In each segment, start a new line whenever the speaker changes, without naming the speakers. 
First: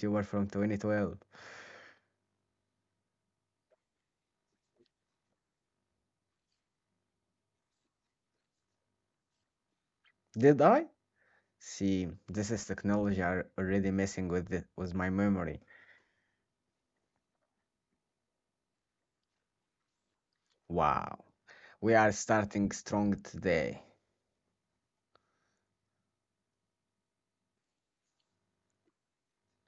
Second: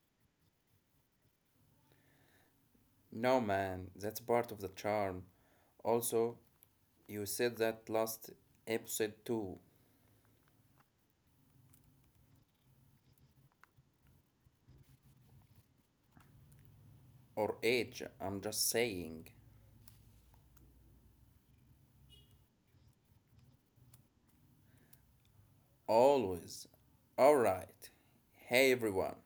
you from 2012.
No, man, that's part of the charm. Also, you said that last episode too,
Did I? See, this is technology are already messing with with my memory.
or age, I'm just saying.
Wow, we are starting strong today.
Always. Alright. Hey everyone,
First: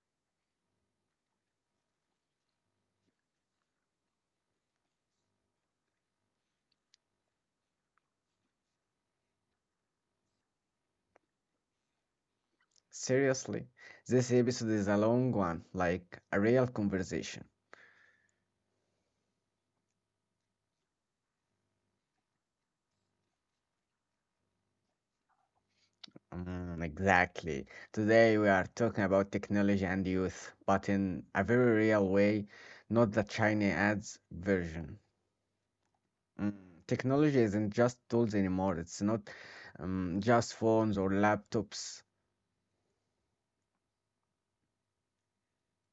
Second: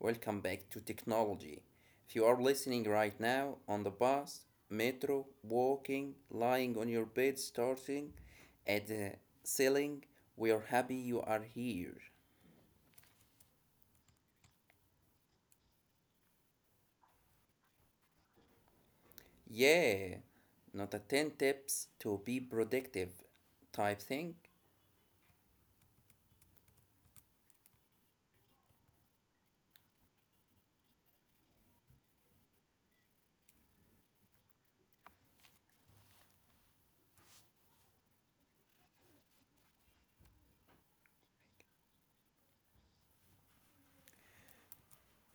welcome back to Technology. If you are listening right now on the bus, metro, walking, lying on your bed, starting at the ceiling, we are happy you are here.
Seriously, this episode is a long one, like a real conversation.
Yeah, not a 10 tips to be productive type thing.
Mm, exactly. Today we are talking about technology and youth, but in a very real way, not the China ads version. Mm, technology isn't just tools anymore. It's not just phones or laptops.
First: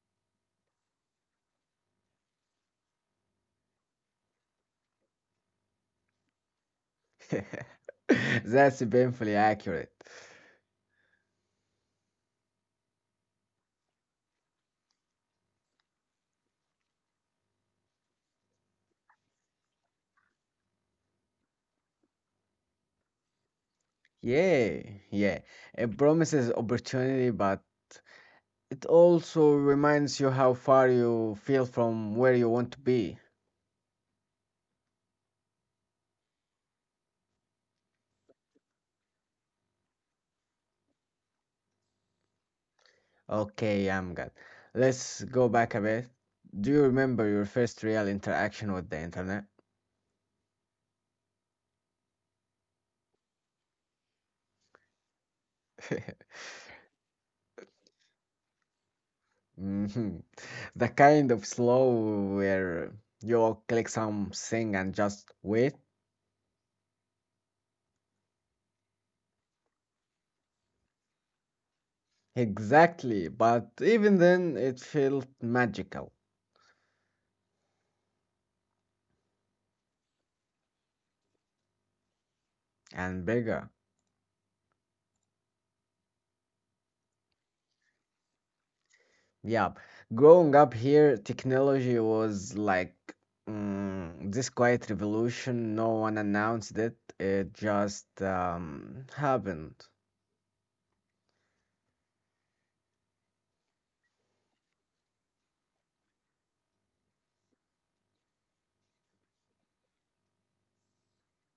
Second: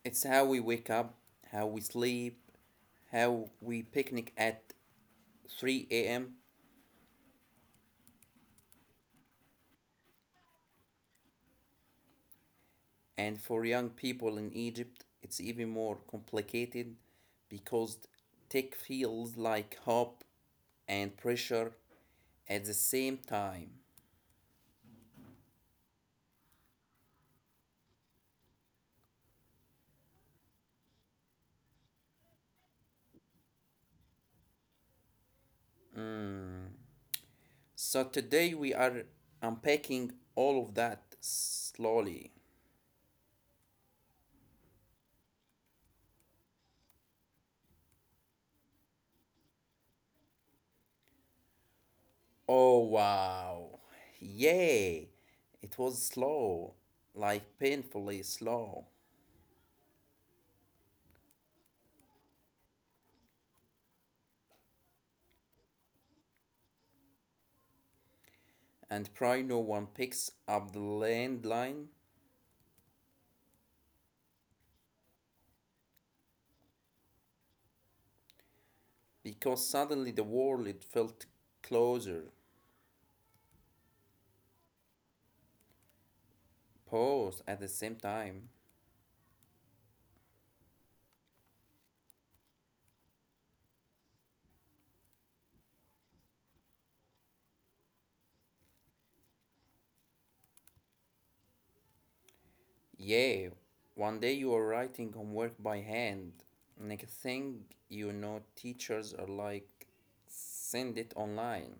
It's how we wake up, how we sleep, how we picnic at 3 a.m.
That's painfully accurate.
And for young people in Egypt, it's even more complicated because tech feels like hope and pressure at the same time.
Yeah, yeah. It promises opportunity, but it also reminds you how far you feel from where you want to be.
So today we are unpacking all of that slowly.
Okay, I'm good. Let's go back a bit. Do you remember your first real interaction with the internet?
Oh wow. Yay. It was slow, like painfully slow.
Hmm. The kind of slow where you click something and just wait.
And probably no one picks up the landline
Exactly, but even then it felt magical
because suddenly the world felt closer.
and bigger.
Pause at the same time.
Yeah, growing up here, technology was like this quiet revolution. No one announced it. It just happened.
Yay. One day you are writing homework by hand. Next thing you know, teachers are like, send it online.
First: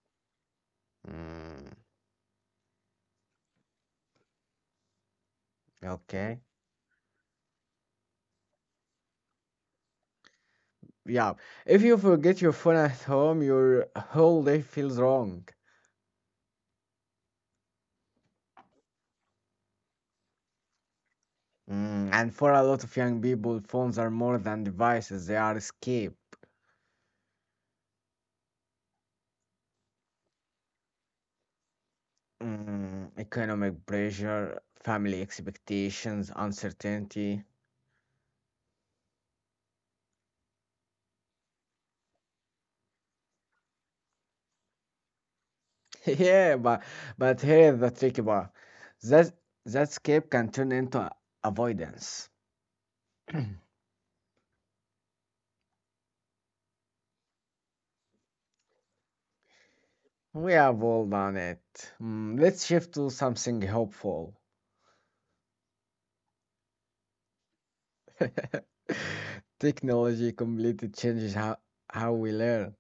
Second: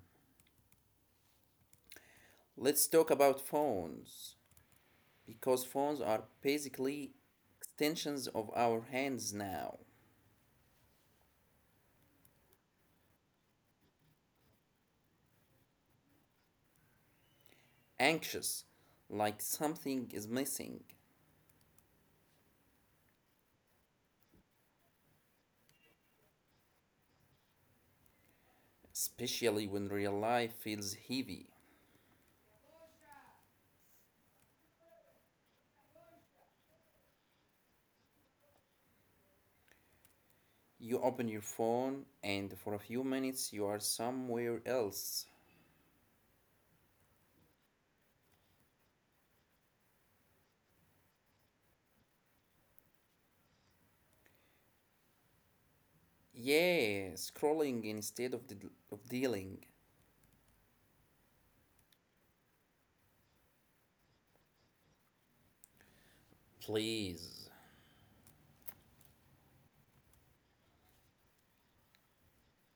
Mm,
Let's talk about phones, because phones are
okay.
basically extensions of our hands now.
Yeah, if you forget your phone at home, your whole day feels wrong.
Anxious, like something is missing,
Mm, and for a lot of young people, phones are more than devices, they are escape.
especially when real life feels heavy.
Mm, economic pressure, family expectations, uncertainty.
You open your phone, and for a few minutes, you are somewhere else.
Yeah, but here's the tricky part. That that escape can turn into avoidance.
Yeah, scrolling instead of, dealing.
We have all done it. Mm, let's shift to something hopeful.
Please.
Technology completely changes how we learn.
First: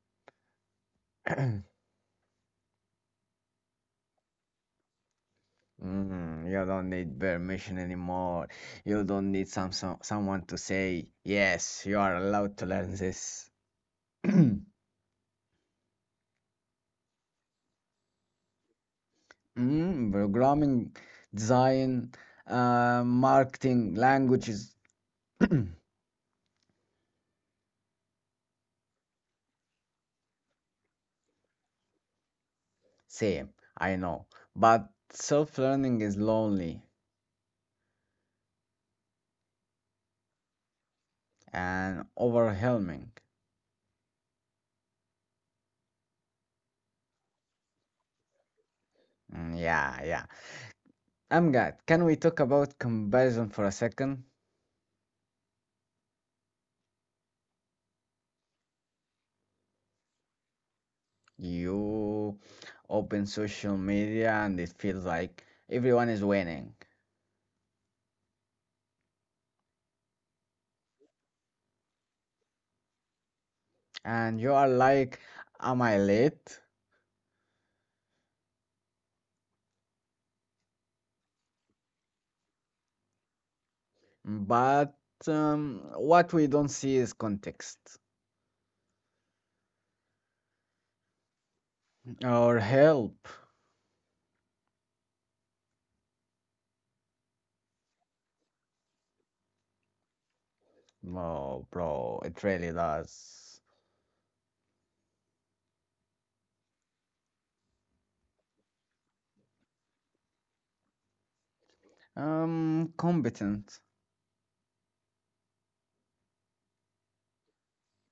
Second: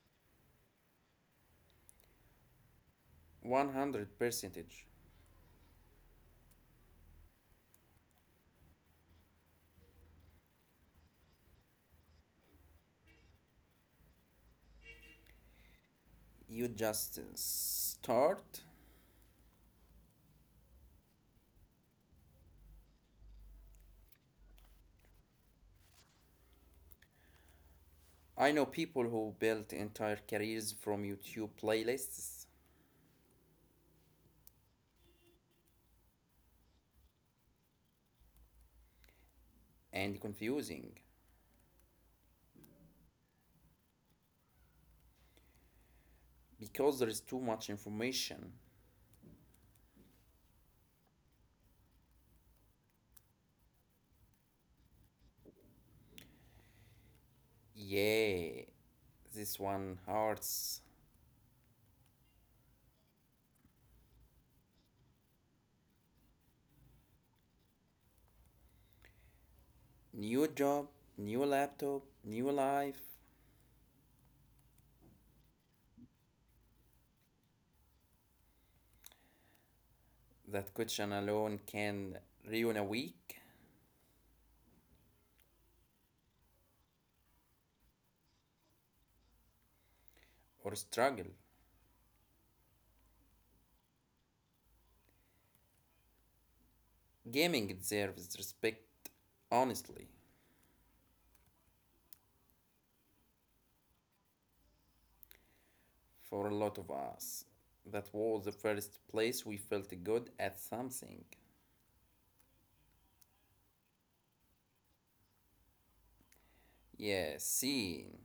100 percentage.
Mm, you don't need permission anymore. You don't need someone to say, yes, you are allowed to learn this.
You just start.
Mm, programming, design, marketing, languages,
I know people who built entire careers from YouTube playlists.
same, I know. But self-learning is lonely
And confusing,
and overwhelming.
because there is too much information.
Mm, yeah, yeah. Amgad, can we talk about comparison for a second?
Yeah, this one hurts.
You open social media and it feels like everyone is winning.
New job, new laptop, new life.
And you are like, am I late?
That question alone can ruin a week
But what we don't see is context
or struggle.
or help.
Gaming deserves respect, honestly,
Oh, bro, it really does.
for a lot of us. That was the first place we felt good at something.
Competent.
Yeah, seeing.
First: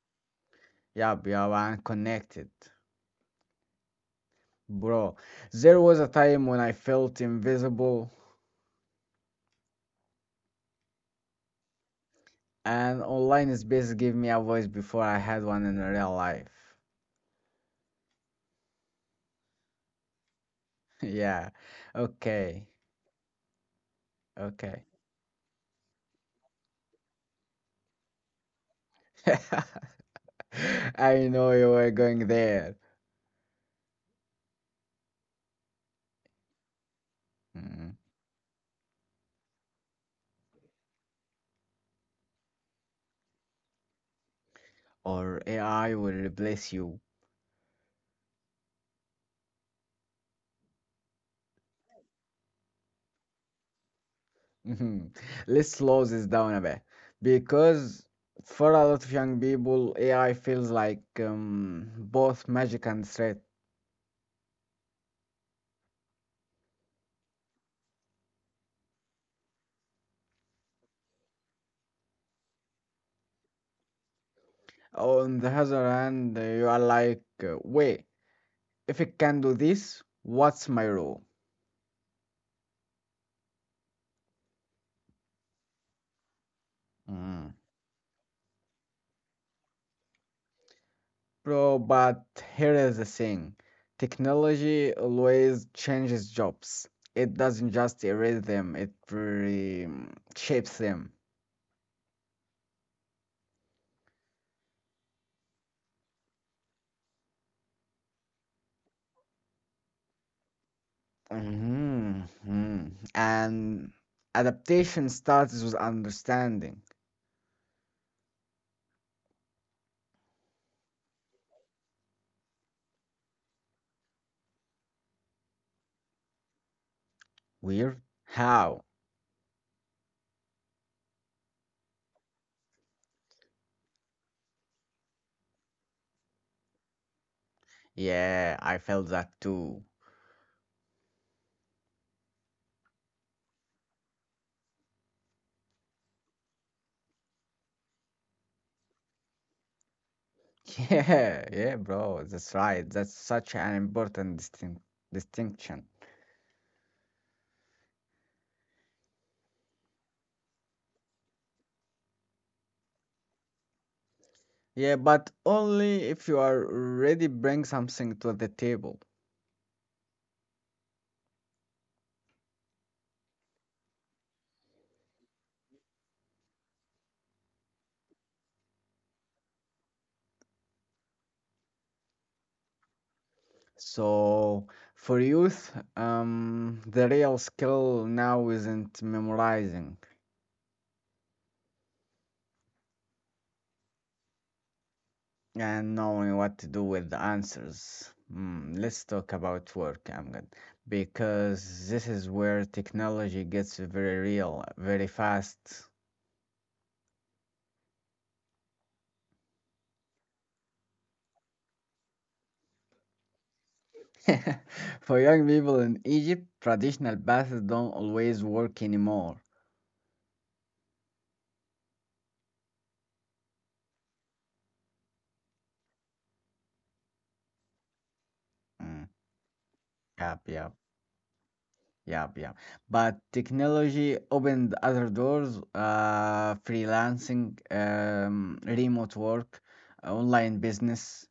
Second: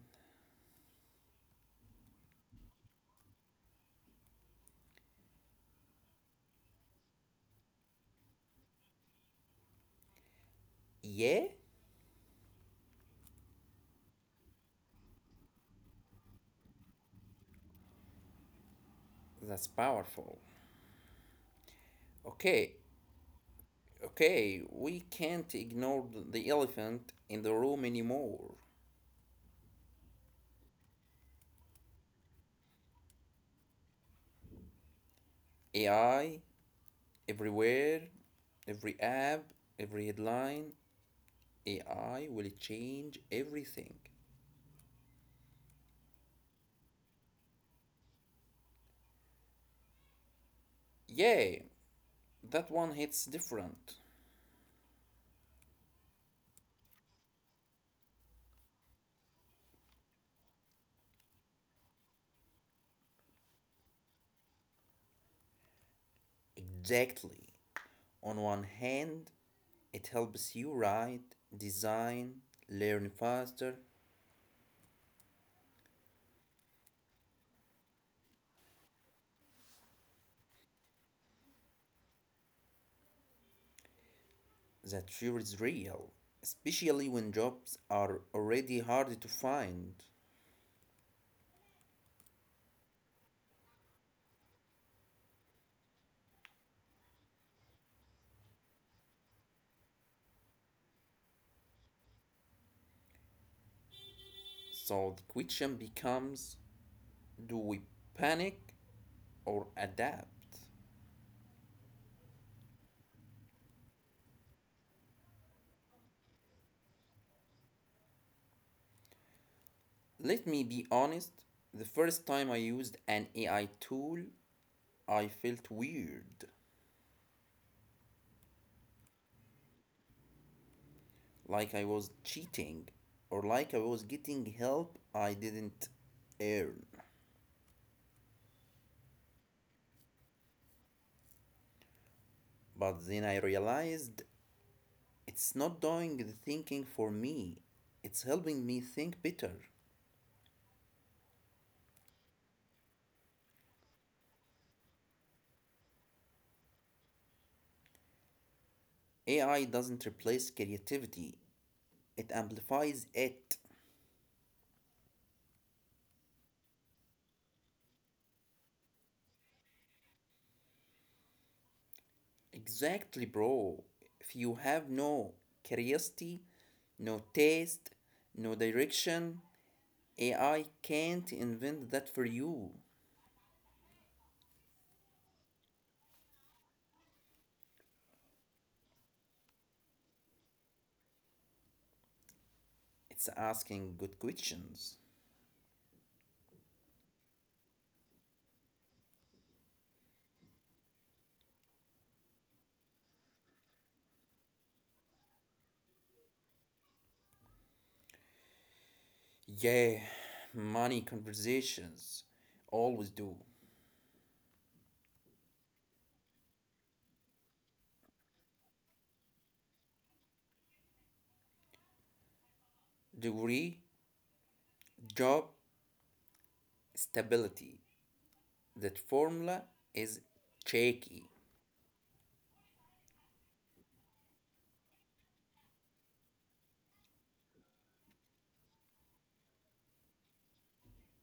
Yeah, yeah, and connected. Bro, there was a time when I felt invisible,
Yeah,
and online space gave me a voice before I had one in real life.
that's powerful.
Yeah. Okay.
Okay, okay,
Okay.
we can't ignore the elephant in the room anymore.
I know you were going there.
AI
Mm.
everywhere, every app, every headline, AI will change everything.
Or AI will replace you.
Yeah, that one hits different.
Mhm. Let's slow this down a bit. Because for a lot of young people, AI feels like both magic and threat.
Exactly. On one hand, it helps you write, design, learn faster.
On the other hand, you are like, wait, if it can do this, what's my role?
That sure is real, especially when
Mm-hmm.
jobs are already hard to find.
Bro, but here is the thing. Technology always changes jobs. It doesn't just erase them, it shapes them.
So the question becomes, do we panic or adapt?
Mhm, mhm. And adaptation starts with understanding.
Let me be honest, the first time I used an AI tool, I felt weird,
Weird? How?
like I was cheating or like I was getting help I didn't earn.
Yeah, I felt that too.
But then I realized it's not doing the thinking for me, it's helping me think better.
Yeah, yeah, bro, that's right. That's such an important distinction.
AI doesn't replace creativity, it amplifies it.
Yeah, but only if you are ready bring something to the table.
Exactly, bro. If you have no curiosity, no taste, no direction, AI can't invent that for you.
So for youth, the real skill now isn't memorizing
It's asking good questions.
and knowing what to do with the answers. Mm, let's talk about work, Amgad, because this is where technology gets very real, very fast.
Yeah, money conversations always do.
For young people in Egypt, traditional paths don't always work anymore.
Degree, job, stability. That
Mm,
formula is
yep, yep.
shaky.
Yeah, yeah. But technology opened other doors, freelancing, remote work, online business.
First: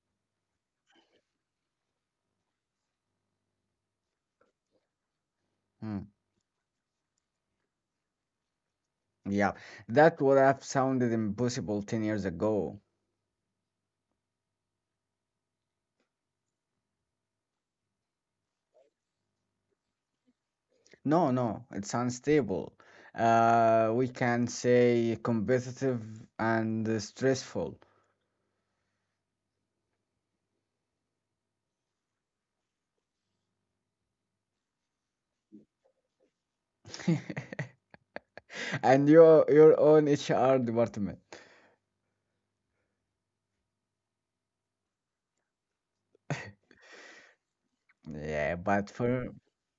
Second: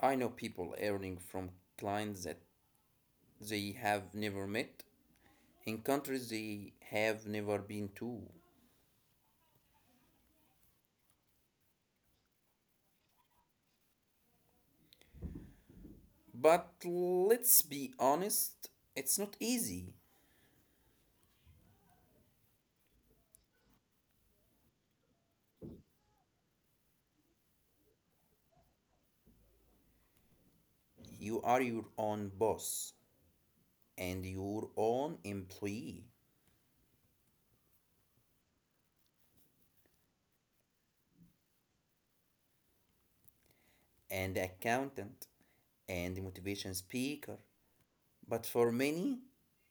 I know people earning from clients that they have never met in
Hmm.
countries they have never been to.
Yeah, that would have sounded impossible 10 years ago.
But let's be honest, it's not easy.
No, no, it's unstable. We can say competitive and stressful.
You are your own boss and your own employee
And your own HR department.
and accountant and motivation speaker. But
Yeah,
for
but
many,
for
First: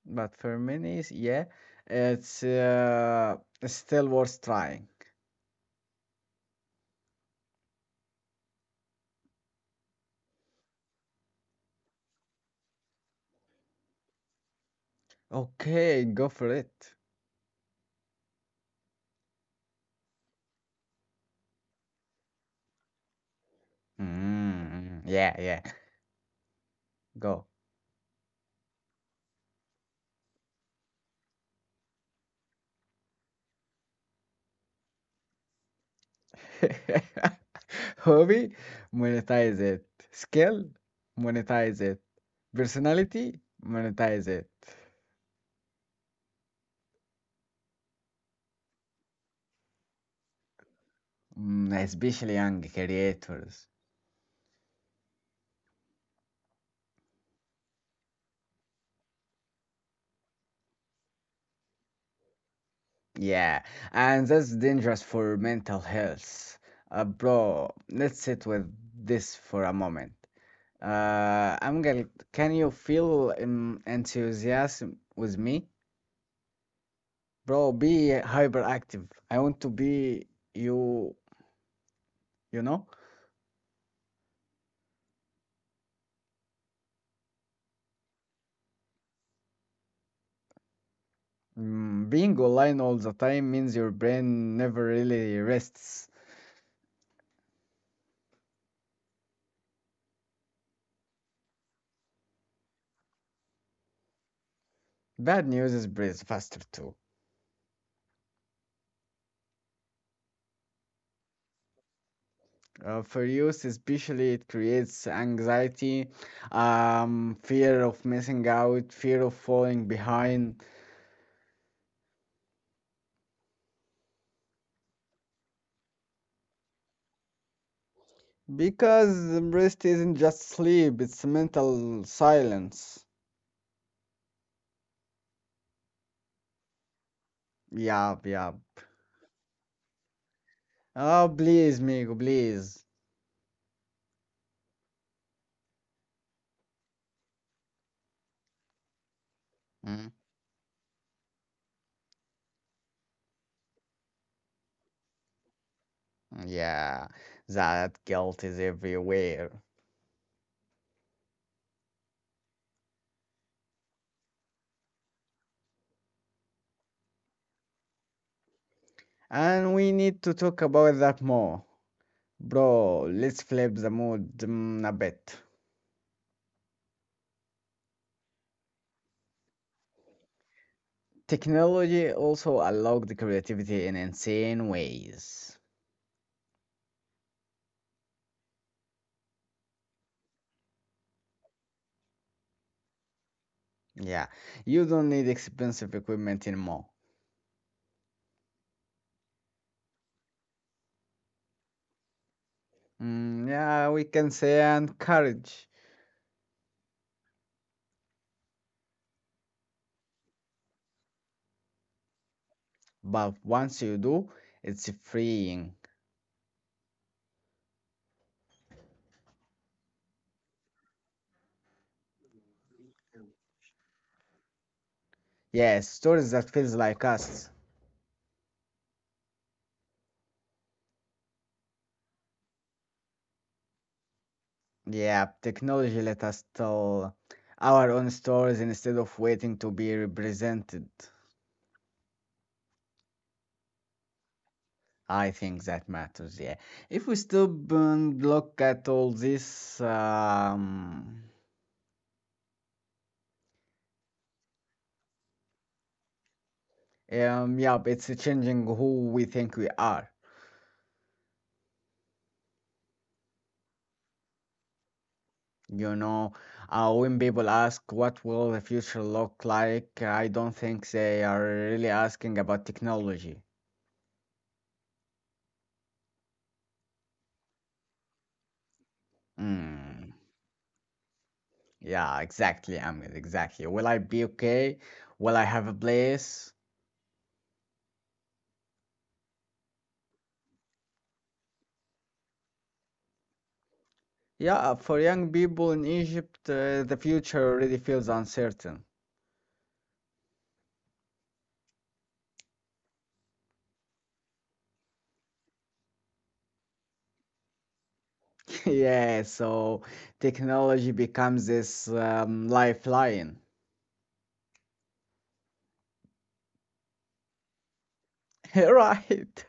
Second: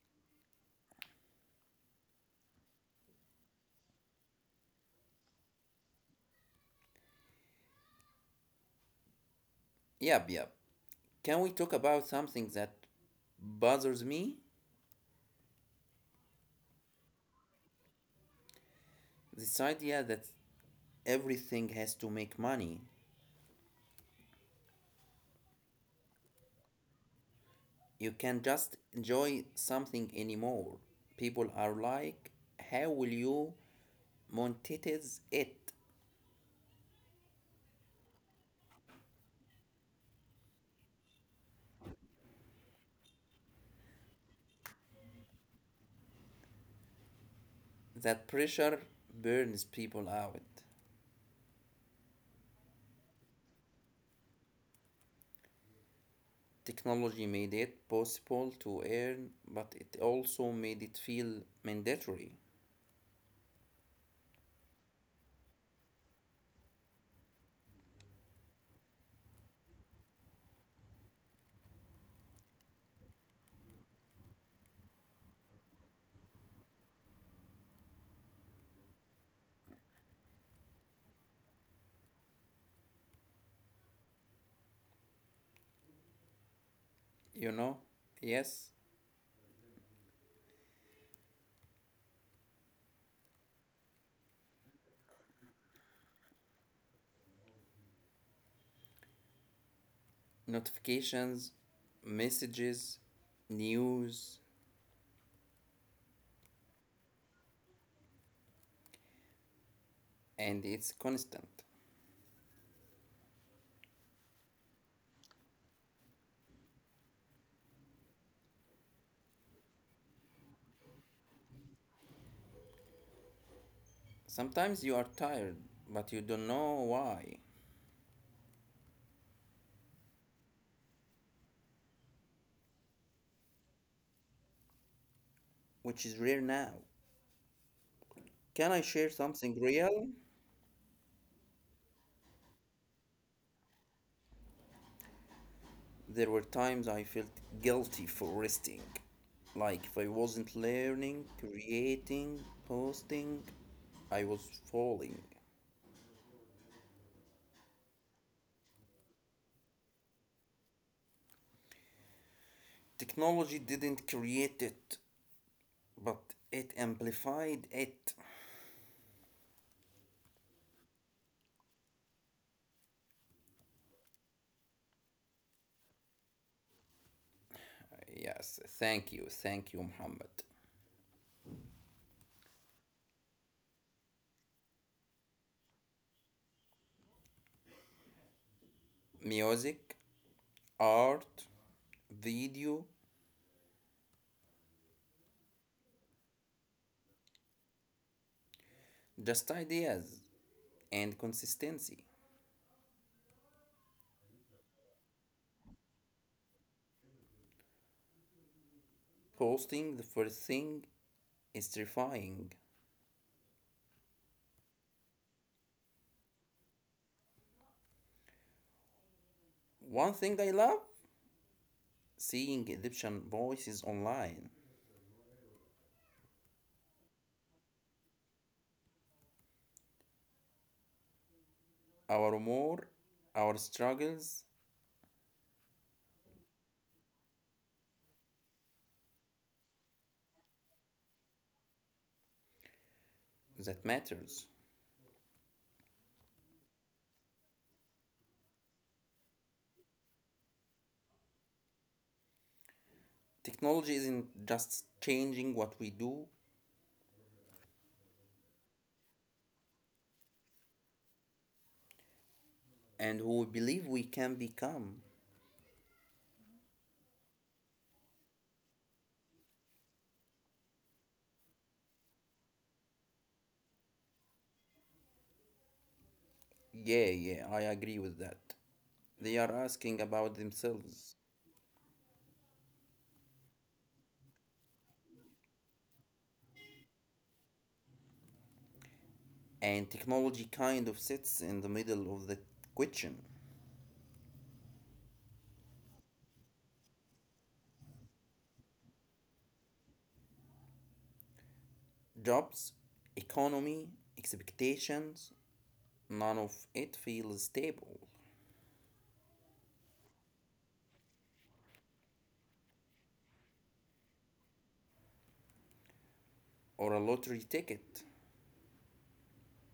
yeah, it's still worth trying.
yep, yep. Can we talk about something that bothers me?
Okay, go for it.
This idea that everything has to make money.
Mm, yeah, yeah, go.
You can't just enjoy something anymore. People are like, how will you monetize it?
Hobby, monetize it. Skill, monetize it. Personality, monetize it.
That pressure burns people out.
Mm, especially young creators.
Technology made it possible to earn, but it also made it feel mandatory.
Yeah, and that's dangerous for mental health. Bro, let's sit with this for a moment. Angel, can you feel enthusiasm with me? Bro, be hyperactive. I want to be you, you know?
You know? Yes,
Mm, being online all the time means your brain never really rests.
notifications, messages, news,
Bad news is breathes faster too.
and it's constant.
For youth, especially, it creates anxiety, fear of missing out, fear of falling behind.
Sometimes you are tired, but you don't know why,
Because rest isn't just sleep, it's mental silence.
which is rare now.
Yeah, yeah.
Can I share something real?
Oh, please, Migo, please.
There were times I felt guilty for resting. Like if I
Mm,
wasn't learning, creating, posting, I was falling.
yeah, that guilt is everywhere.
Technology didn't create it, but it amplified it.
And we need to talk about that more. Bro, let's flip the mood a bit.
Yes, thank you, Muhammad.
Technology also allowed the creativity in insane ways.
Music, art, video,
Yeah, you don't need expensive equipment anymore.
just ideas and consistency.
Mm, yeah, we can say and courage.
Posting the first thing is terrifying.
But once you do, it's freeing.
One thing I love seeing Egyptian voices online.
Yes, stories that feels like us.
Our more, our struggles,
Yeah, technology let us tell our own stories instead of waiting to be represented.
that matters.
I think that matters, yeah. If we stop and look at all this,
Technology isn't just changing what we do
yeah, it's changing who we think we are.
and who we believe we can become.
You know, when people ask what will the future look like, I don't think they are really asking about technology.
Yeah, yeah, I agree with that. They are asking
Mm.
about themselves.
Yeah, exactly, Ahmed, exactly. Will I be okay? Will I have a place?
And technology kind of sits in the middle of the question.
Yeah, for young people in Egypt, the future already feels uncertain.
Jobs, economy, expectations, none of it feels stable
Yeah, so technology becomes this lifeline.
or a lottery ticket.
Right.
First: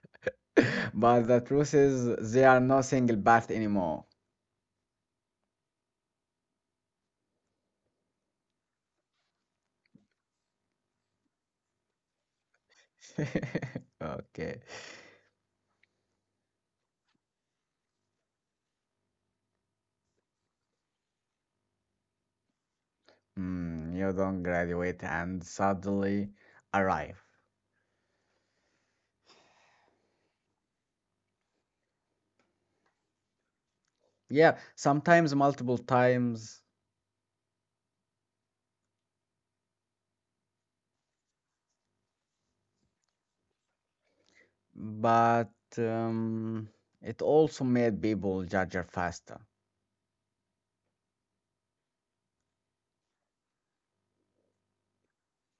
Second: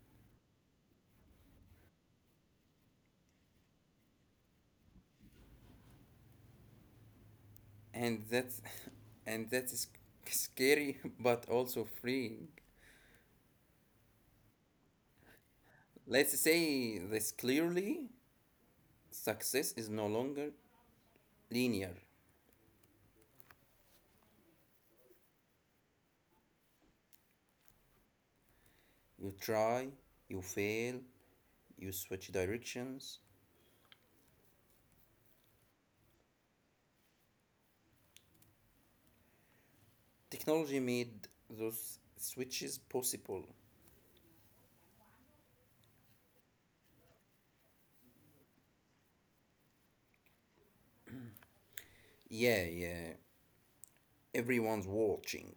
But the truth is, there are no single path anymore.
And that's, and that is scary, but also freeing.
Okay.
Let's say this clearly, success is no longer linear.
Mm, you don't graduate and suddenly arrive.
You try, you fail, you switch directions.
Yeah, sometimes multiple times,
Technology made those switches possible.
but um, it also made people judge her faster.
Yeah, yeah, everyone's watching,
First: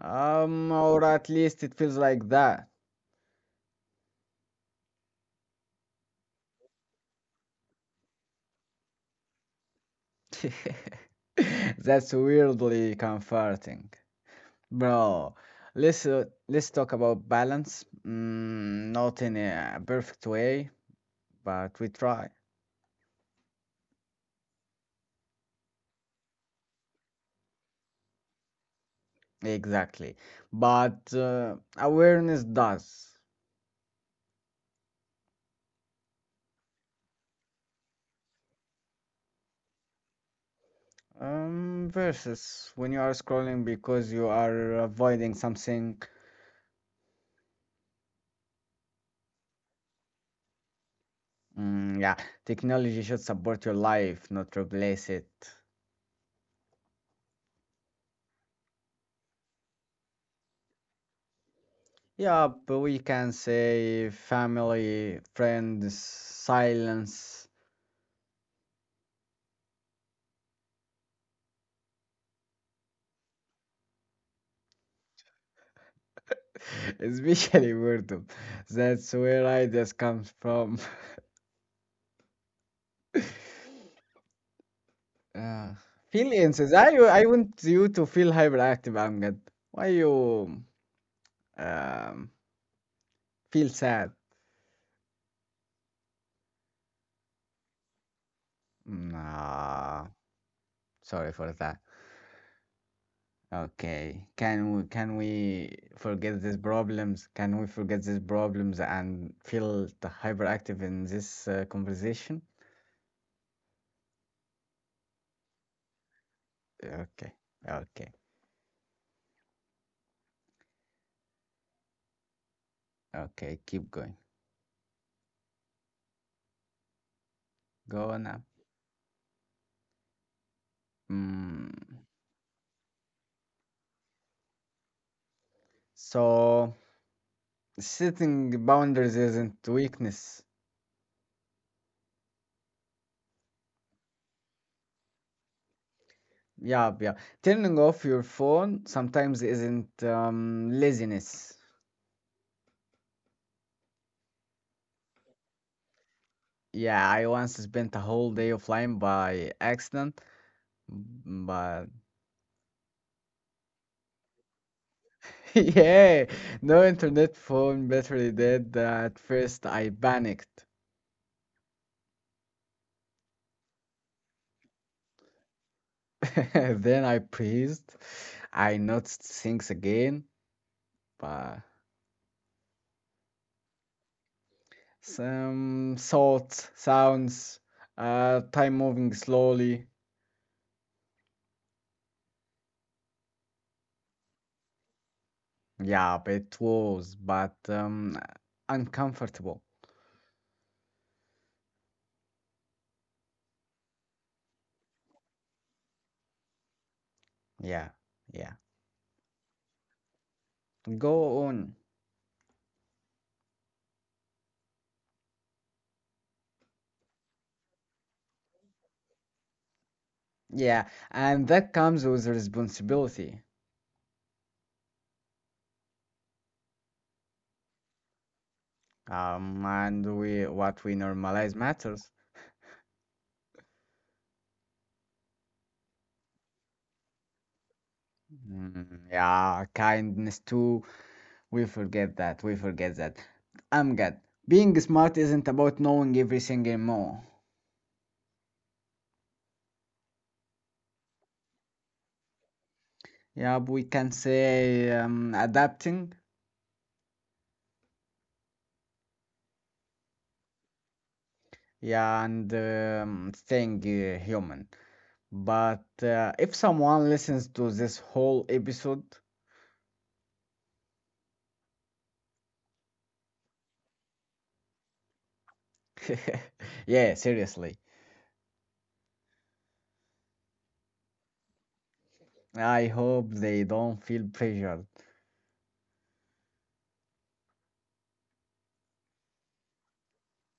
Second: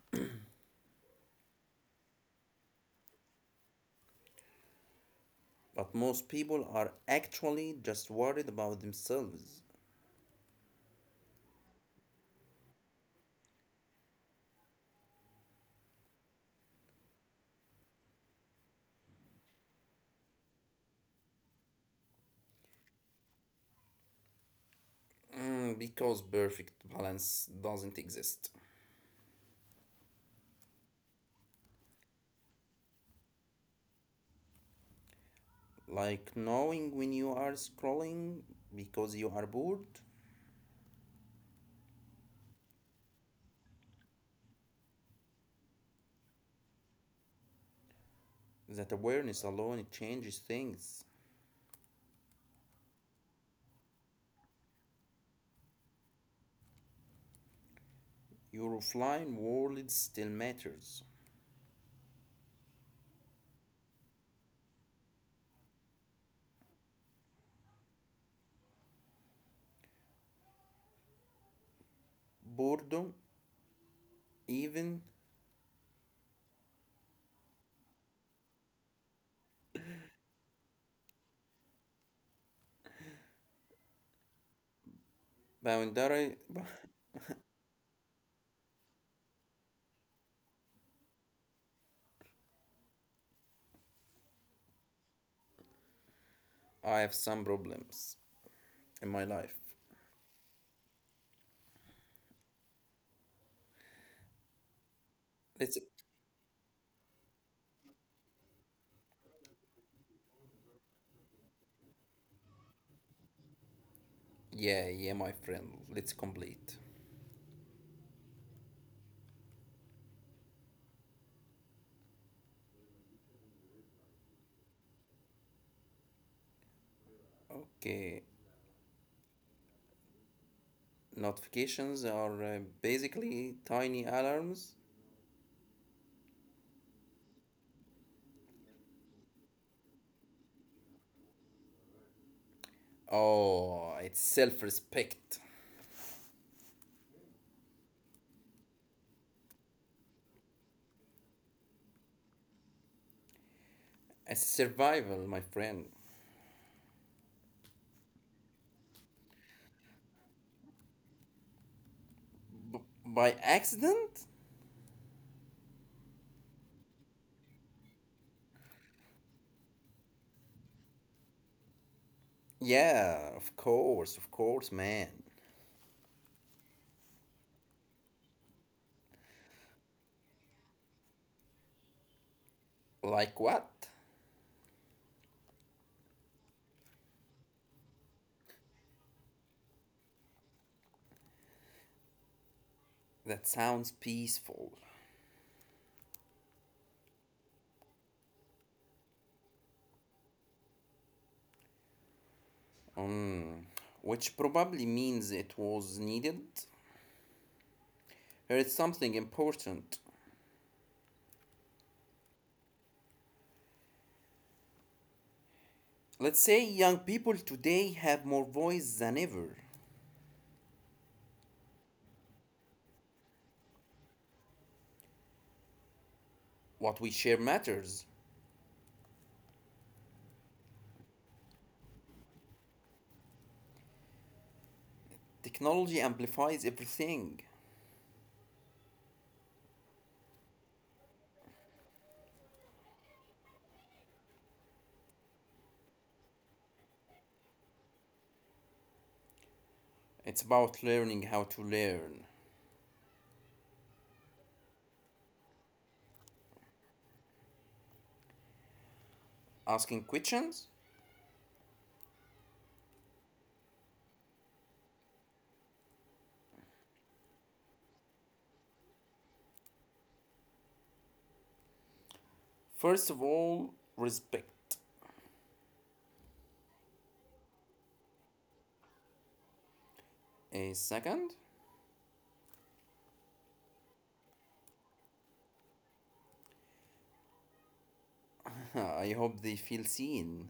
Or at least it feels like that.
but most people are actually just worried about themselves.
That's weirdly comforting. Bro, let's talk about balance. Mm, not in a perfect way, but we try.
Mm, because perfect balance doesn't exist.
Exactly. But awareness does.
Like knowing when you are scrolling because you are bored,
Versus when you are scrolling because you are avoiding something.
that awareness alone changes things.
Mm, yeah, technology should support your life, not replace it.
Your offline world still matters.
Yeah, but we can say family, friends, silence,
Boredom, even
especially boredom. That's where ideas comes from. uh, feel
boundary.
insist. I want you to feel hyperactive, Amgad. Why you um feel sad?
I have some problems in my life.
Nah, sorry for that. Okay. Can we
Let's,
forget these problems? Can we forget these problems and feel the hyperactive in this conversation?
yeah, yeah, my friend. Let's complete.
Okay. Okay. Okay. Keep going. Go on
Okay,
now. Mm.
notifications are basically tiny alarms.
So setting boundaries isn't weakness.
Oh, it's self respect.
Yeah, yeah. Turning off your phone sometimes isn't laziness.
It's survival, my friend.
Yeah, I once spent a whole day offline by accident, but
By accident?
yeah, no internet phone battery dead. At first, I panicked.
Yeah, of course, man.
Then I breathed. I noticed things again, but
Like what?
some thoughts, sounds, time moving slowly.
That sounds peaceful.
Yeah, but uncomfortable.
Mm. Which probably means it was needed.
Yeah, yeah.
Here is something important.
Go on.
Let's say young people today have more voice than ever.
Yeah, and that comes with responsibility.
What we share matters.
And we what we normalize matters.
Technology amplifies everything.
Mm, yeah, kindness too. We forget that. We forget that. I'm good. Being smart isn't about knowing everything anymore.
It's about learning how to learn.
Yeah, we can say adapting.
Asking questions?
Yeah, and staying human. But if someone listens to this whole episode,
First of all, respect.
yeah, seriously,
A second?
I hope they don't feel pressured.
I hope they feel seen.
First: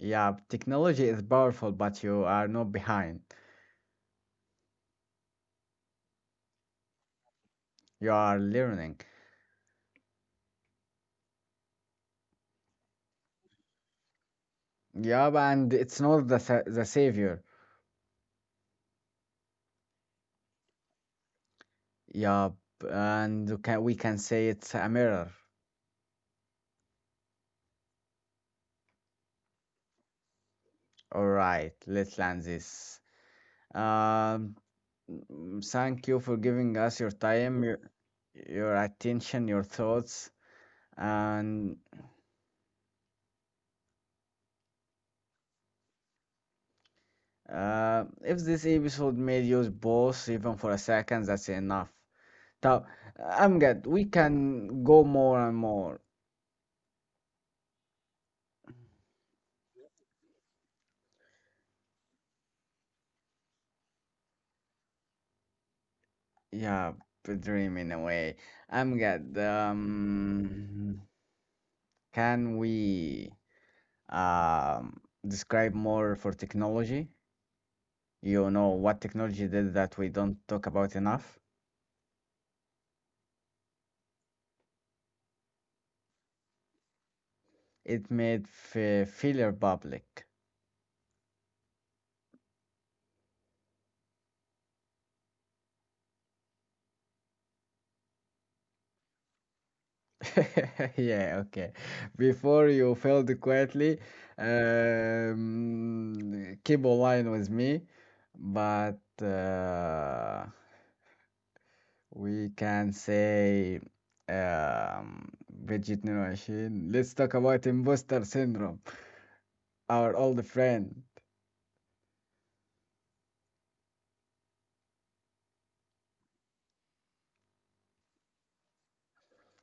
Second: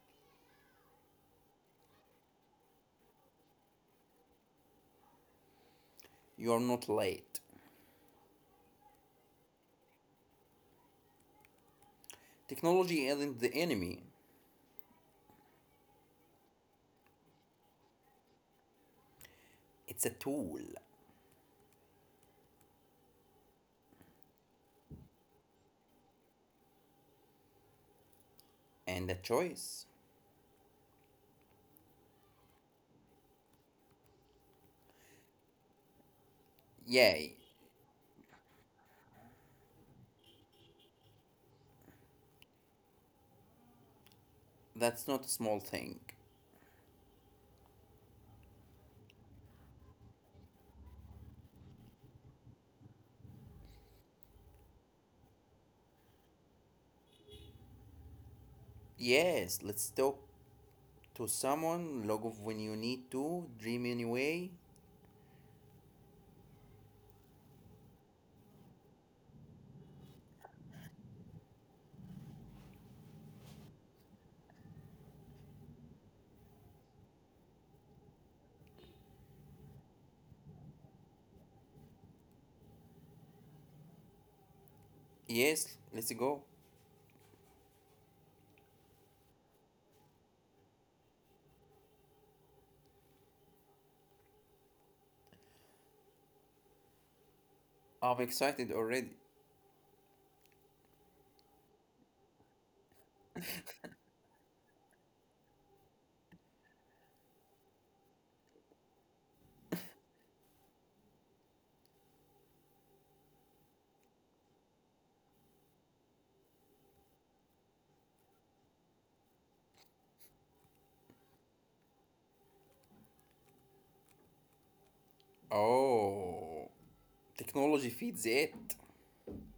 Yeah, technology is powerful, but you are not behind.
You are not late.
You are learning.
Technology isn't the enemy,
Yup, and it's not the the savior.
it's a tool
Yup, and we can say it's a mirror.
and a choice.
All right, let's land this. Um, thank you for giving us your
Yay,
time, your attention, your thoughts, and
that's not a small thing.
if this episode made you pause even for a second, that's enough. So I'm good. We can go more and more.
Yes, let's talk to someone, log off when you need to, dream anyway.
Yeah, dreaming away. I'm good. Can we um, describe more for technology? You know what technology did that we don't talk about enough?
Yes, let's go.
It made failure public.
I'm excited already.
Yeah, okay. Before you failed quietly, keep online with me, but we can say Bridget Nuroashin. Let's talk about imposter syndrome, our old friend.
Oh, technology feeds it.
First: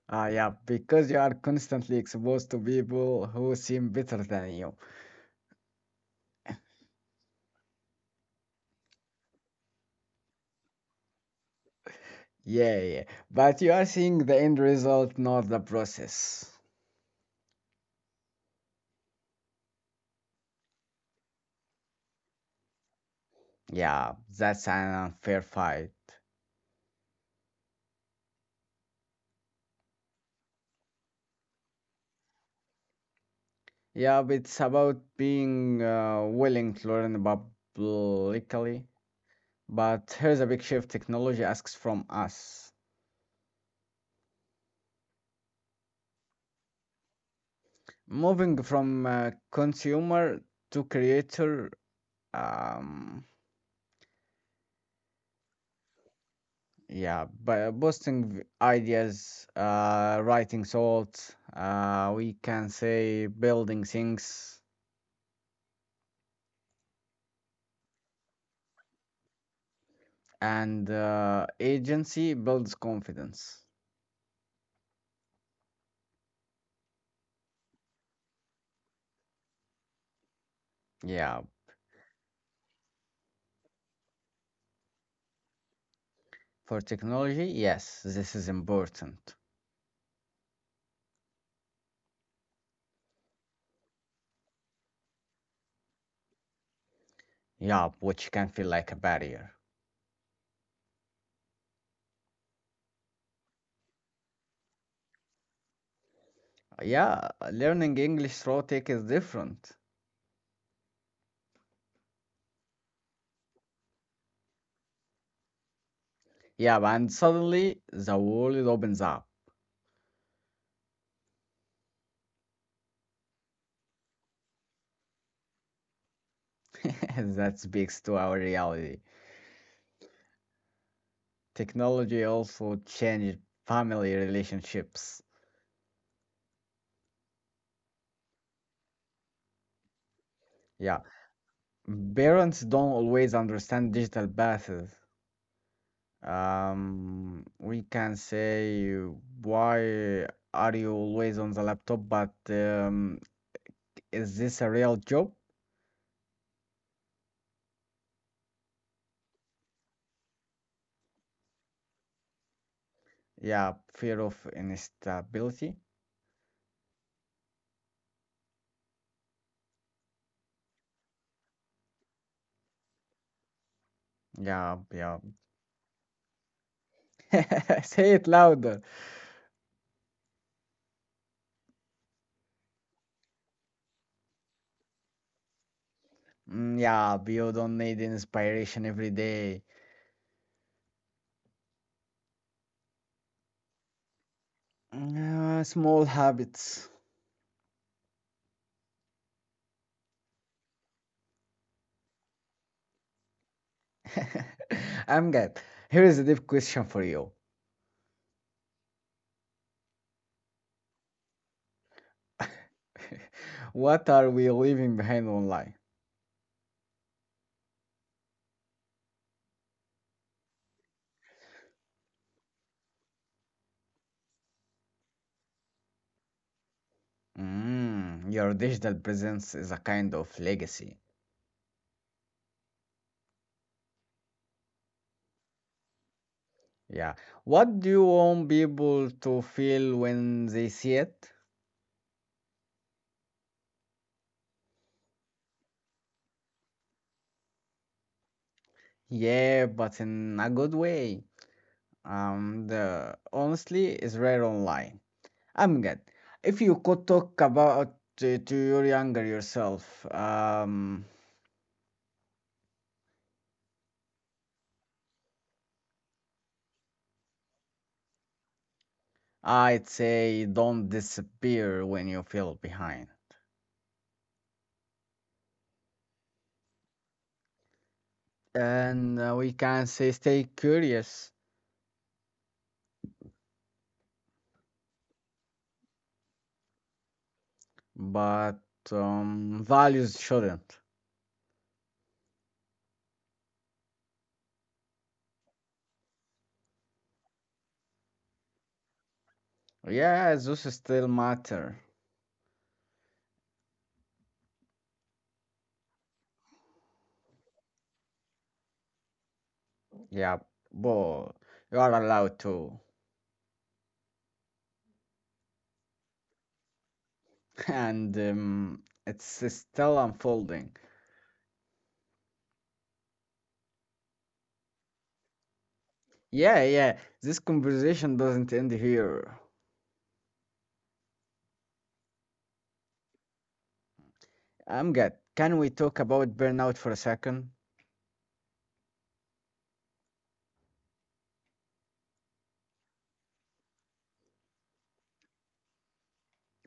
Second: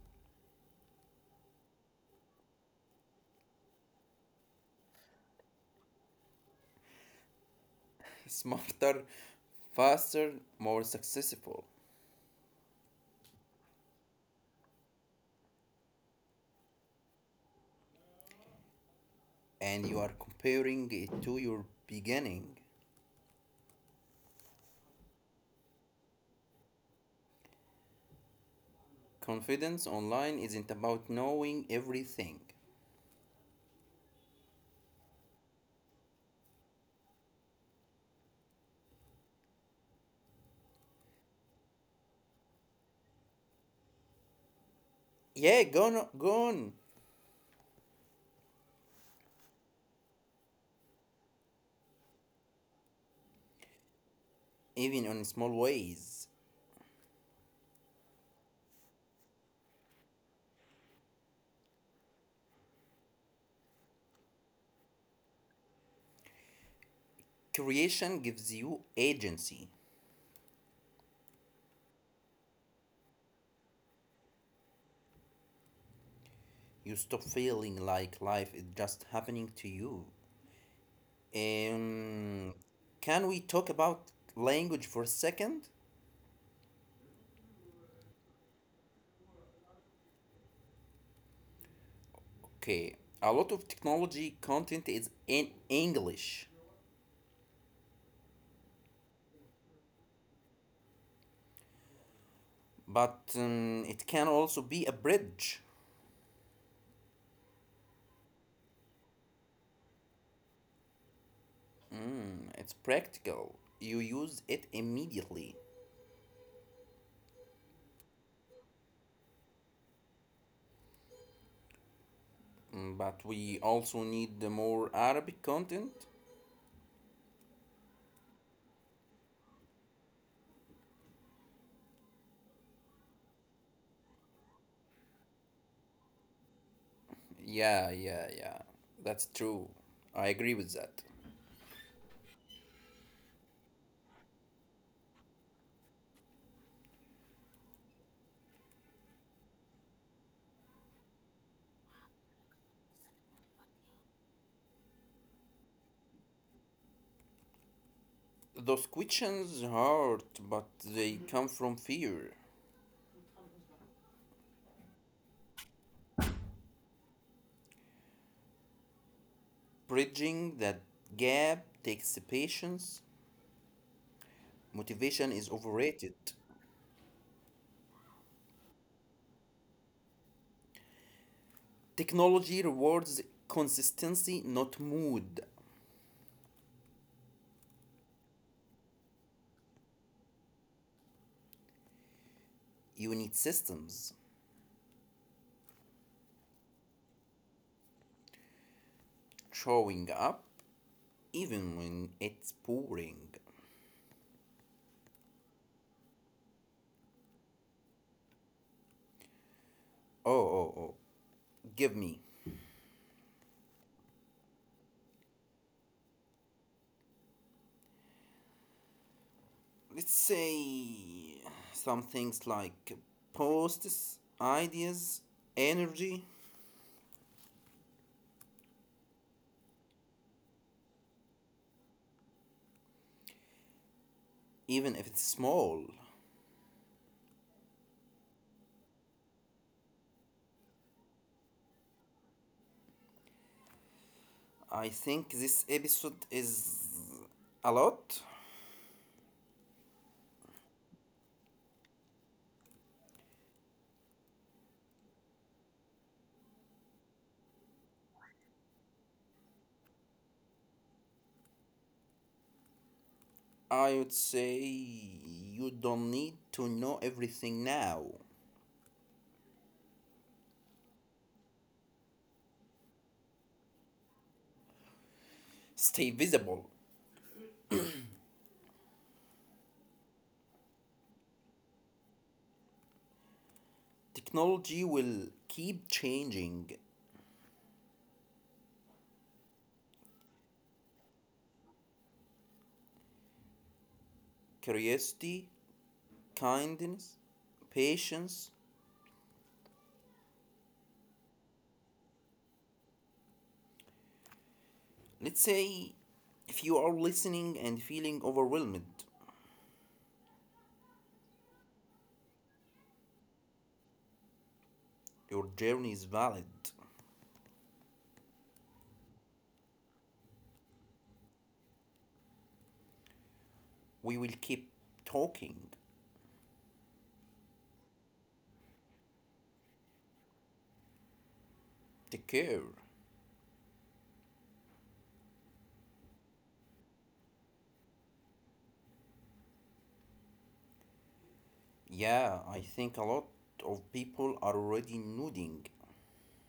Ah, yeah, because you are constantly exposed to people who seem better than you.
Smarter, faster, more successful.
Yeah, yeah. But you are seeing the end result, not the process.
And you are comparing it to your beginning.
Yeah, that's an unfair fight.
Confidence online isn't about knowing everything.
Yeah, but it's about being willing to learn publicly. But here's a big shift technology asks from us.
Yeah, gone, gone,
Moving from consumer to creator, um,
even on small ways.
yeah, but posting ideas, writing thoughts, we can say building things,
Creation gives you agency.
and agency builds confidence.
You stop feeling like life is just happening to you.
Yeah,
Um, can we talk about language for a second?
for technology, yes, this is important.
Okay, a lot of technology content is in English,
Yeah, which can feel like a barrier.
but it can also be a bridge.
Yeah, learning English through tech is different.
It's practical. You use it immediately.
Yeah, and suddenly the world opens up.
Mm, but we also need the more Arabic content.
That speaks to our reality. Technology also changed family relationships.
Yeah, yeah, yeah. That's true. I agree with
Yeah,
that.
parents don't always understand digital paths. We can say, why are you always on the laptop? But is this a real job?
Those questions hurt, but they come from fear.
Yeah, fear of instability.
Bridging that gap takes patience.
Yeah, yeah.
Motivation is overrated.
Say it louder.
Technology rewards consistency, not mood.
Mm, yeah, you don't need inspiration every day.
You need systems,
Mm, small habits.
showing up even when it's pouring.
I'm good. Here is a deep question for you.
Oh, oh, oh. Give me.
What are we leaving behind online?
Let's say some things like posts, ideas, energy,
Mm, your digital presence is a kind of legacy.
even if it's small.
Yeah. What do you want people to feel when they see it?
I think this episode is a lot.
Yeah, but in a good way. The honestly is rare online. I'm good. If you could talk about to your younger yourself,
I would say you don't need to know everything now.
I'd say don't disappear when you feel behind.
Stay visible.
And we can say stay curious.
Technology will keep changing.
But values shouldn't.
Curiosity, kindness, patience.
Yeah, those still matter.
Let's say if you are listening and feeling overwhelmed,
Yeah, but you are allowed to.
your journey is valid.
And it's still unfolding.
We will keep talking.
Yeah, yeah, this conversation doesn't end here.
Take care.
I'm good. Can we talk about burnout for a second?
Yeah, I think a lot of people are already nodding.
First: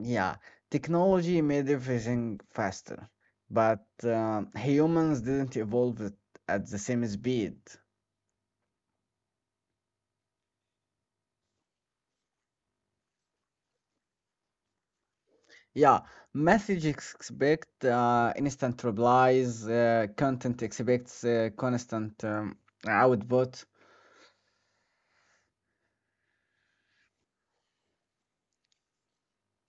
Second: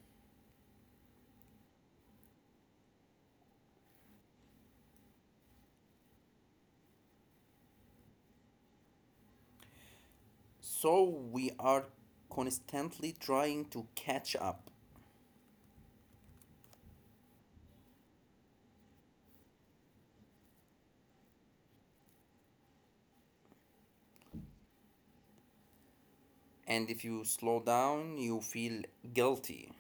Yeah, technology made everything faster, but humans didn't evolve it at the same speed.
So we are constantly trying to catch up.
Yeah, message expect instant replies, content expects constant output.
And if you slow down, you feel guilty.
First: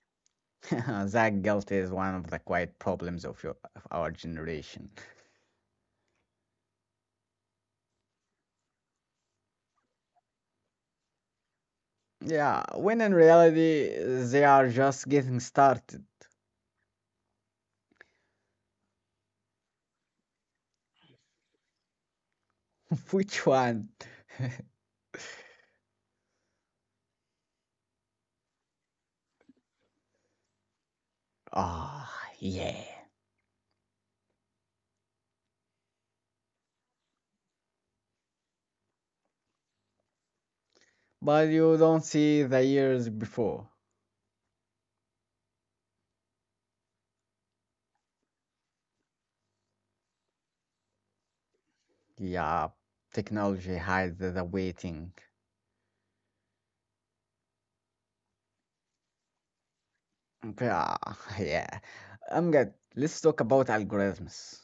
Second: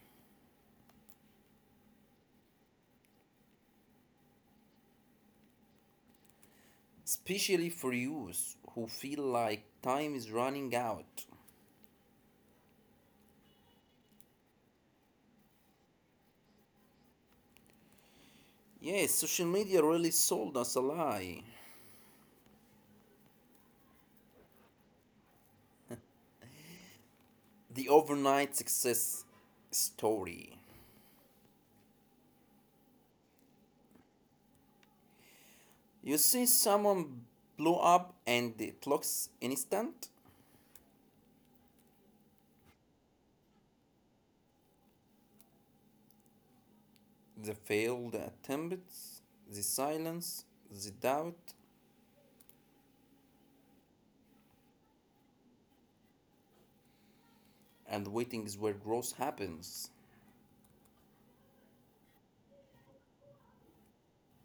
That guilt is one of the quiet problems of, your, of our generation.
Especially for youth who feel like time is running out.
Yeah, when in reality they are just getting started.
Yes, social media really sold us a lie.
Which one?
The overnight success story.
Ah, yeah.
You see someone blow up and it looks instant.
But you don't see the years before.
The failed attempts, the silence, the doubt,
Yeah, technology hides the waiting.
and waiting is where growth happens.
Yeah, yeah. I'm good. Let's talk about algorithms.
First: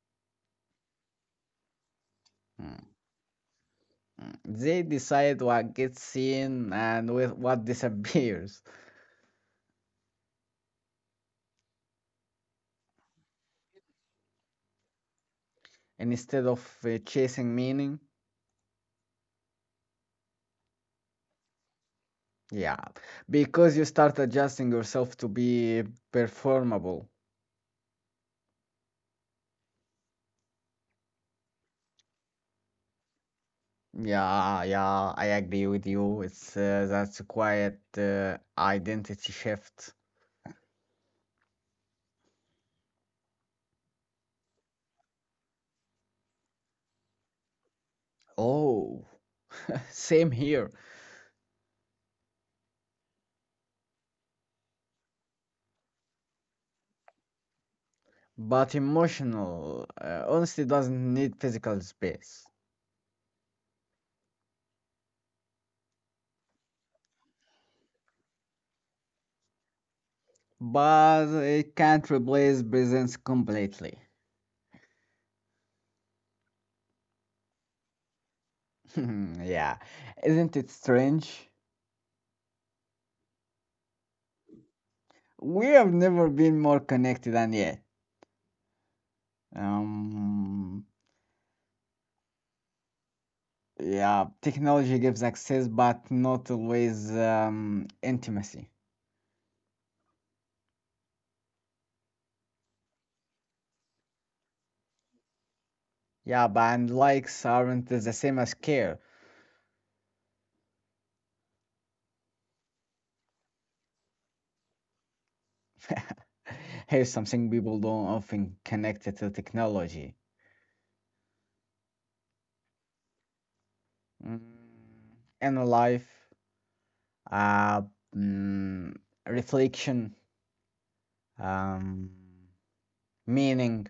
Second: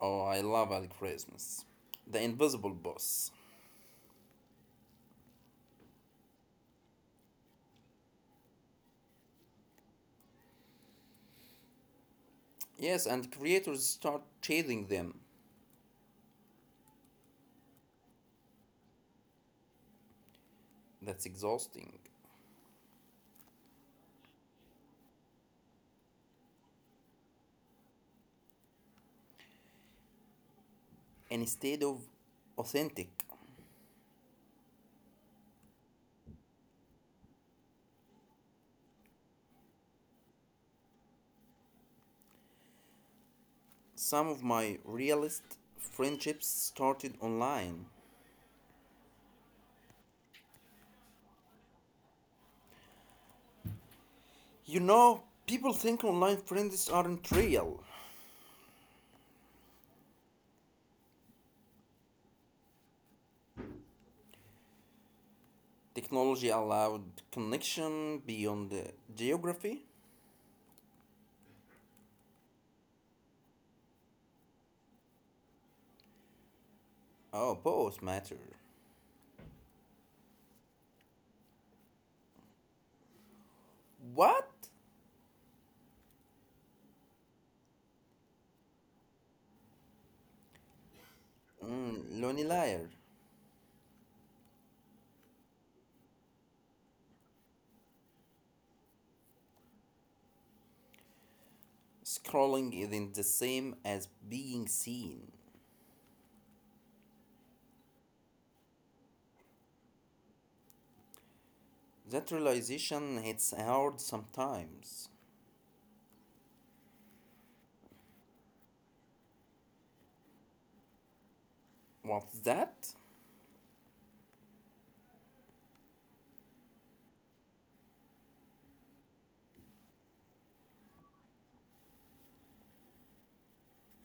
Oh, I love algorithms. The invisible
Mm,
boss.
mm. They decide what gets seen and with what disappears
Yes, and creators start chasing them.
instead of chasing meaning.
That's exhausting.
Yeah, because you start adjusting yourself to be performable.
Instead of authentic,
Yeah, yeah, I agree with you. It's that's a quiet identity shift.
some of my realist friendships started online.
Oh, same here.
You know, people think online friends aren't real.
But emotional honestly doesn't need physical space.
Technology allowed connection beyond the geography?
But it can't replace presence completely.
Oh, both matter.
yeah, isn't it strange?
What?
We have never been more connected than yet. Um,
Mm, lonely liar.
yeah, technology gives access, but not always intimacy.
Scrolling isn't the same as being seen.
Yeah, but and likes aren't the same as care.
That realization hits hard sometimes.
Here's something people don't often connect it to technology.
What's that?
Mm, inner life, uh, mm, reflection, um, meaning.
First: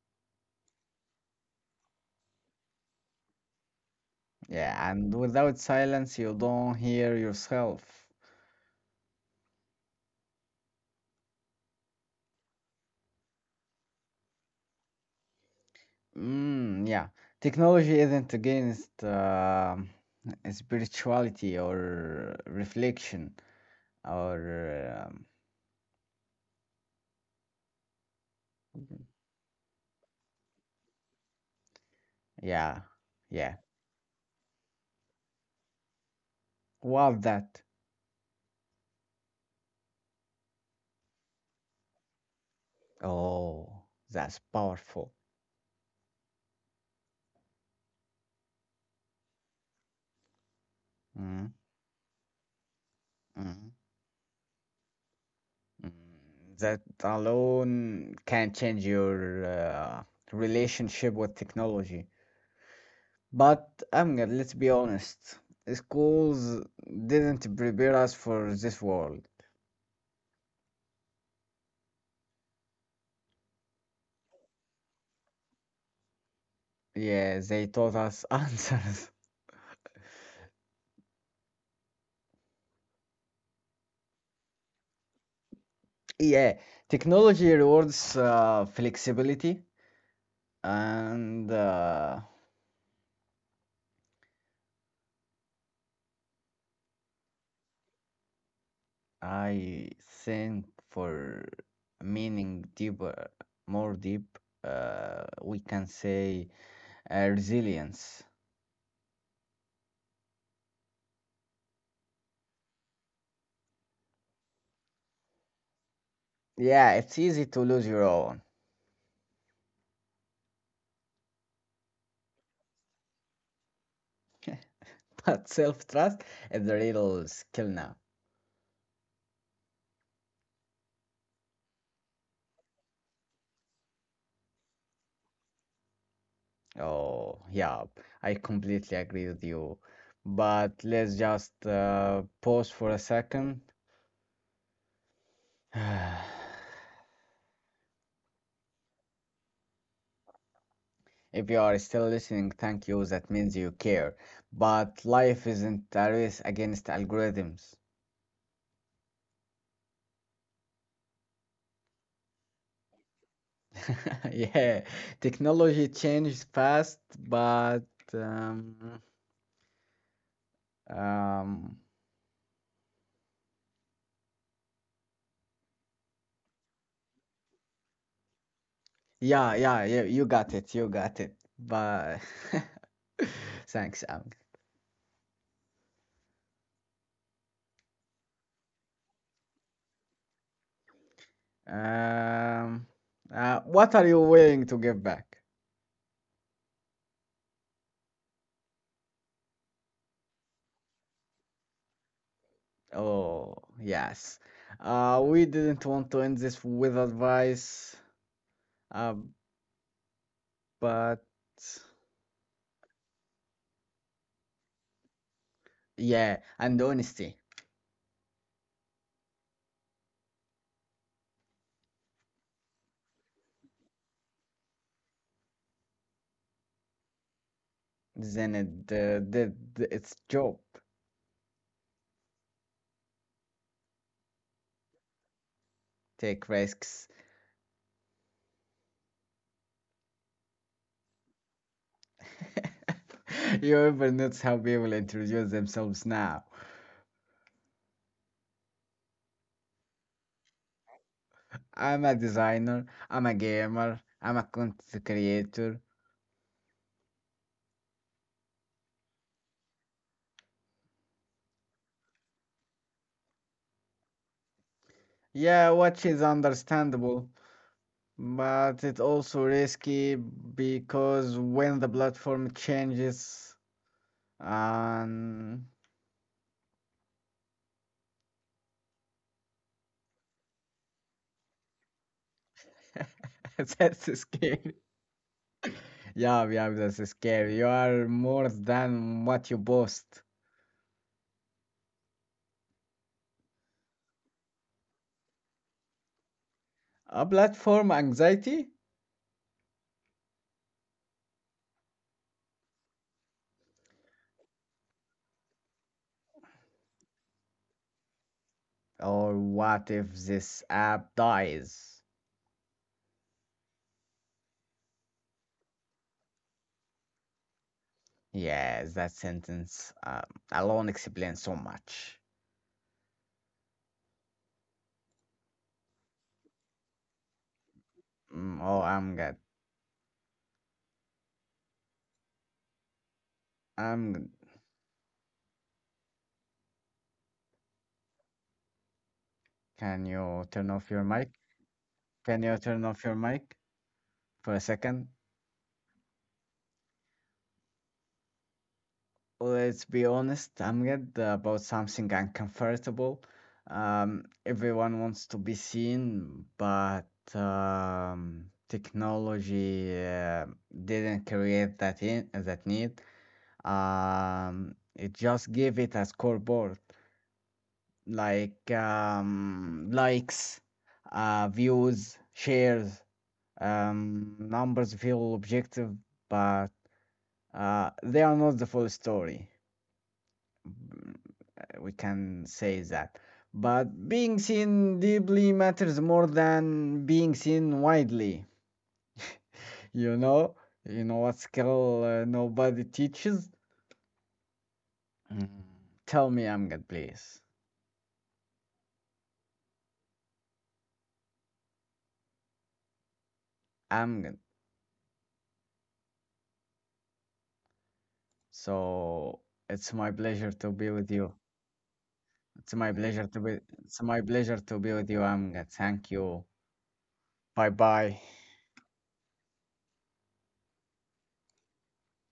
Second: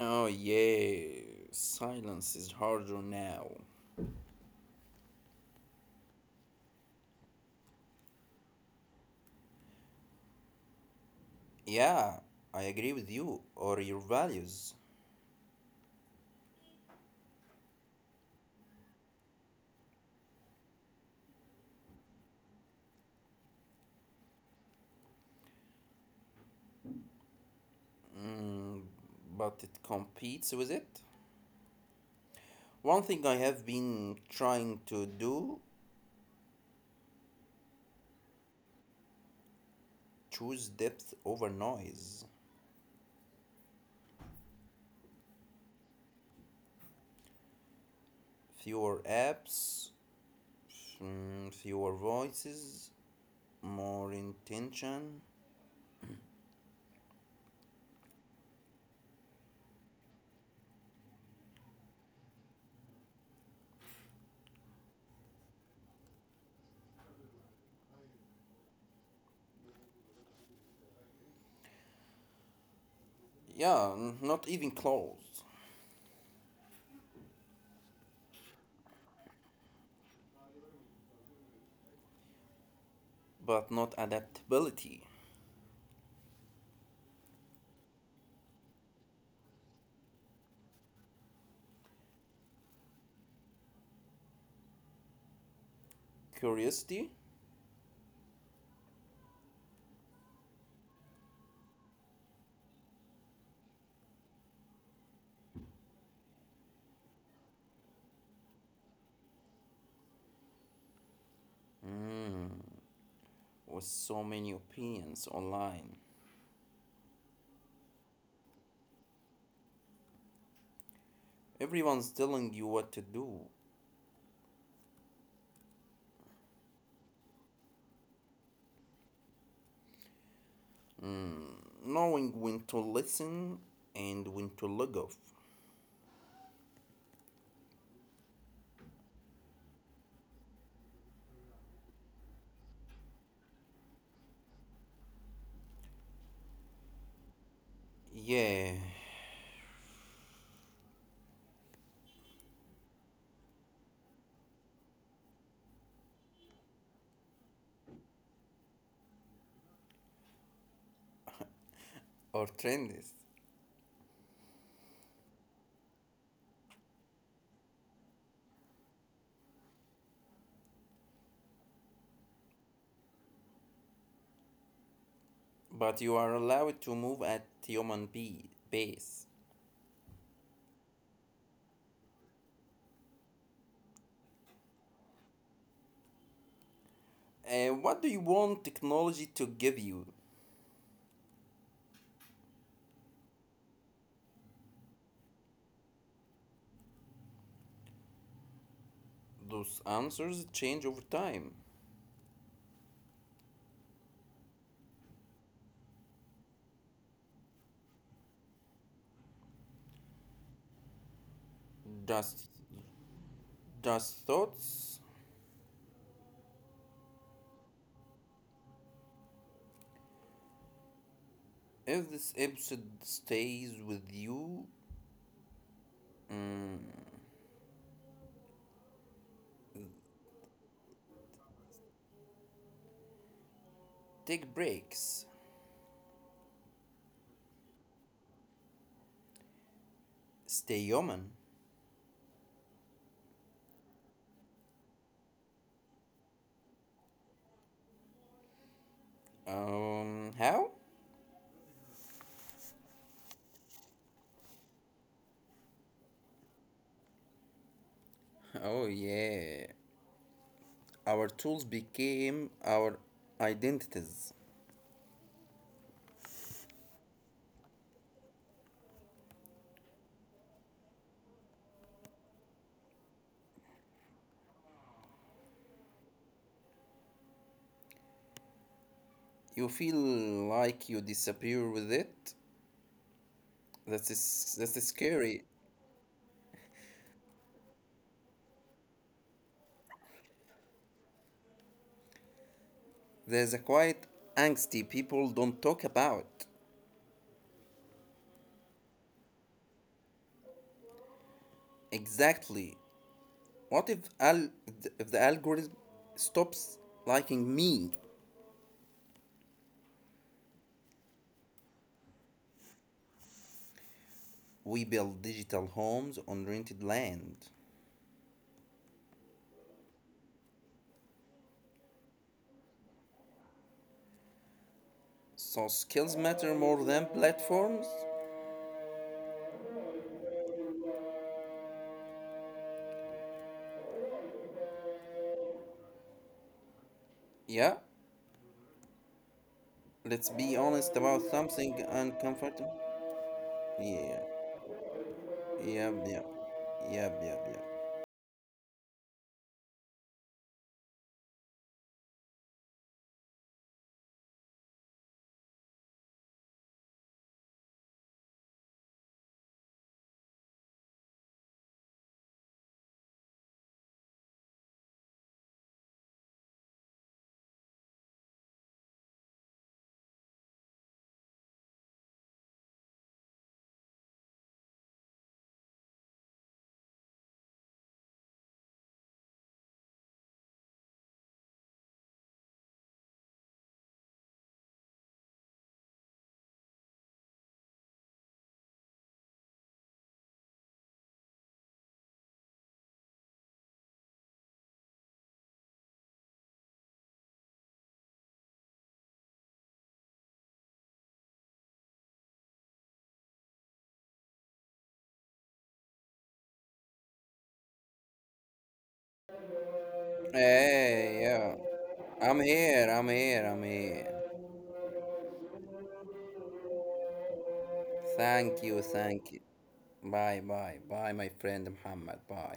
Oh, yeah. Silence is harder now.
Yeah, and without silence, you don't hear yourself.
Yeah, I agree with you or your values,
Mm, yeah, technology isn't against spirituality or reflection or
but it competes with it.
yeah,
One thing I
yeah.
have been trying to do,
What that?
choose depth over noise.
Oh, that's powerful.
Fewer apps,
Mm,
mm, fewer voices,
mm,
more intention.
mm. That alone can change your relationship with technology. But Amgad, let's be honest, schools didn't prepare us for this world.
Yeah, not even close,
Yeah, they taught us answers.
but not adaptability.
Yeah, technology rewards flexibility, and
Curiosity
I think for meaning deeper, more deep, we can say resilience.
with so many opinions online.
Yeah, it's easy to lose your own,
Everyone's telling you what to do,
but self-trust is the real skill now.
knowing when to listen and when to log off.
Oh, yeah, I completely agree with you. But let's just pause for a second.
Yeah,
If you are still listening, thank you. That means you care. But life isn't a race against algorithms.
or trendies.
Yeah, technology changes fast, but um, um,
But you are allowed to move at pace.
yeah, yeah, yeah, you got it, you got it. But thanks, Am.
And what do you want technology to give you?
Um, what are you willing to give back?
Those answers change over time.
Oh, yes. We didn't want to end this with advice, uh, but
Just, just thoughts.
yeah, and honesty.
If this episode stays with you,
Then it did its job.
take breaks.
Take risks.
Stay human.
You ever notice how people introduce themselves now?
How?
I'm a designer, I'm a gamer, I'm a content creator.
Oh yeah. Our tools became our identities.
Yeah, which is understandable. But it's also risky because when the platform changes and
You feel like you disappear with it. That
that's
is
scary.
that's scary.
Yeah, yeah, that's scary. You are more than what you boast.
There's a quiet angsty people don't talk about.
A platform anxiety?
Exactly. What if if the algorithm stops liking me?
Or what if this app dies?
We build digital homes on rented land.
Yes, that sentence alone explains so much.
So skills matter more than platforms?
Mm, oh, I'm good. I'm good.
Yeah.
Can
Let's
you
be
turn off
honest
your
about
mic?
something
Can you turn
uncomfortable.
off your mic
Yeah.
for a second?
Yep, yep. Yep, yep, yep.
Let's be honest, I'm good about something uncomfortable. Everyone wants to be seen, but technology didn't create that in that need. It just gave it a scoreboard, like likes, views, shares. Numbers feel objective, but they are not the full story. We can say that. But being seen deeply matters more than being seen widely. You know, you know what skill nobody teaches? Mm. Tell me, Amgad, please. Amgad. So it's my pleasure to be with you.
Hey, yeah. I'm
It's my
here, I'm
pleasure to
here,
be.
I'm
It's my
here.
pleasure to be with you, Amgad. Thank you. Bye bye.
Thank you, thank you. Bye, bye, bye, my friend Muhammad. Bye,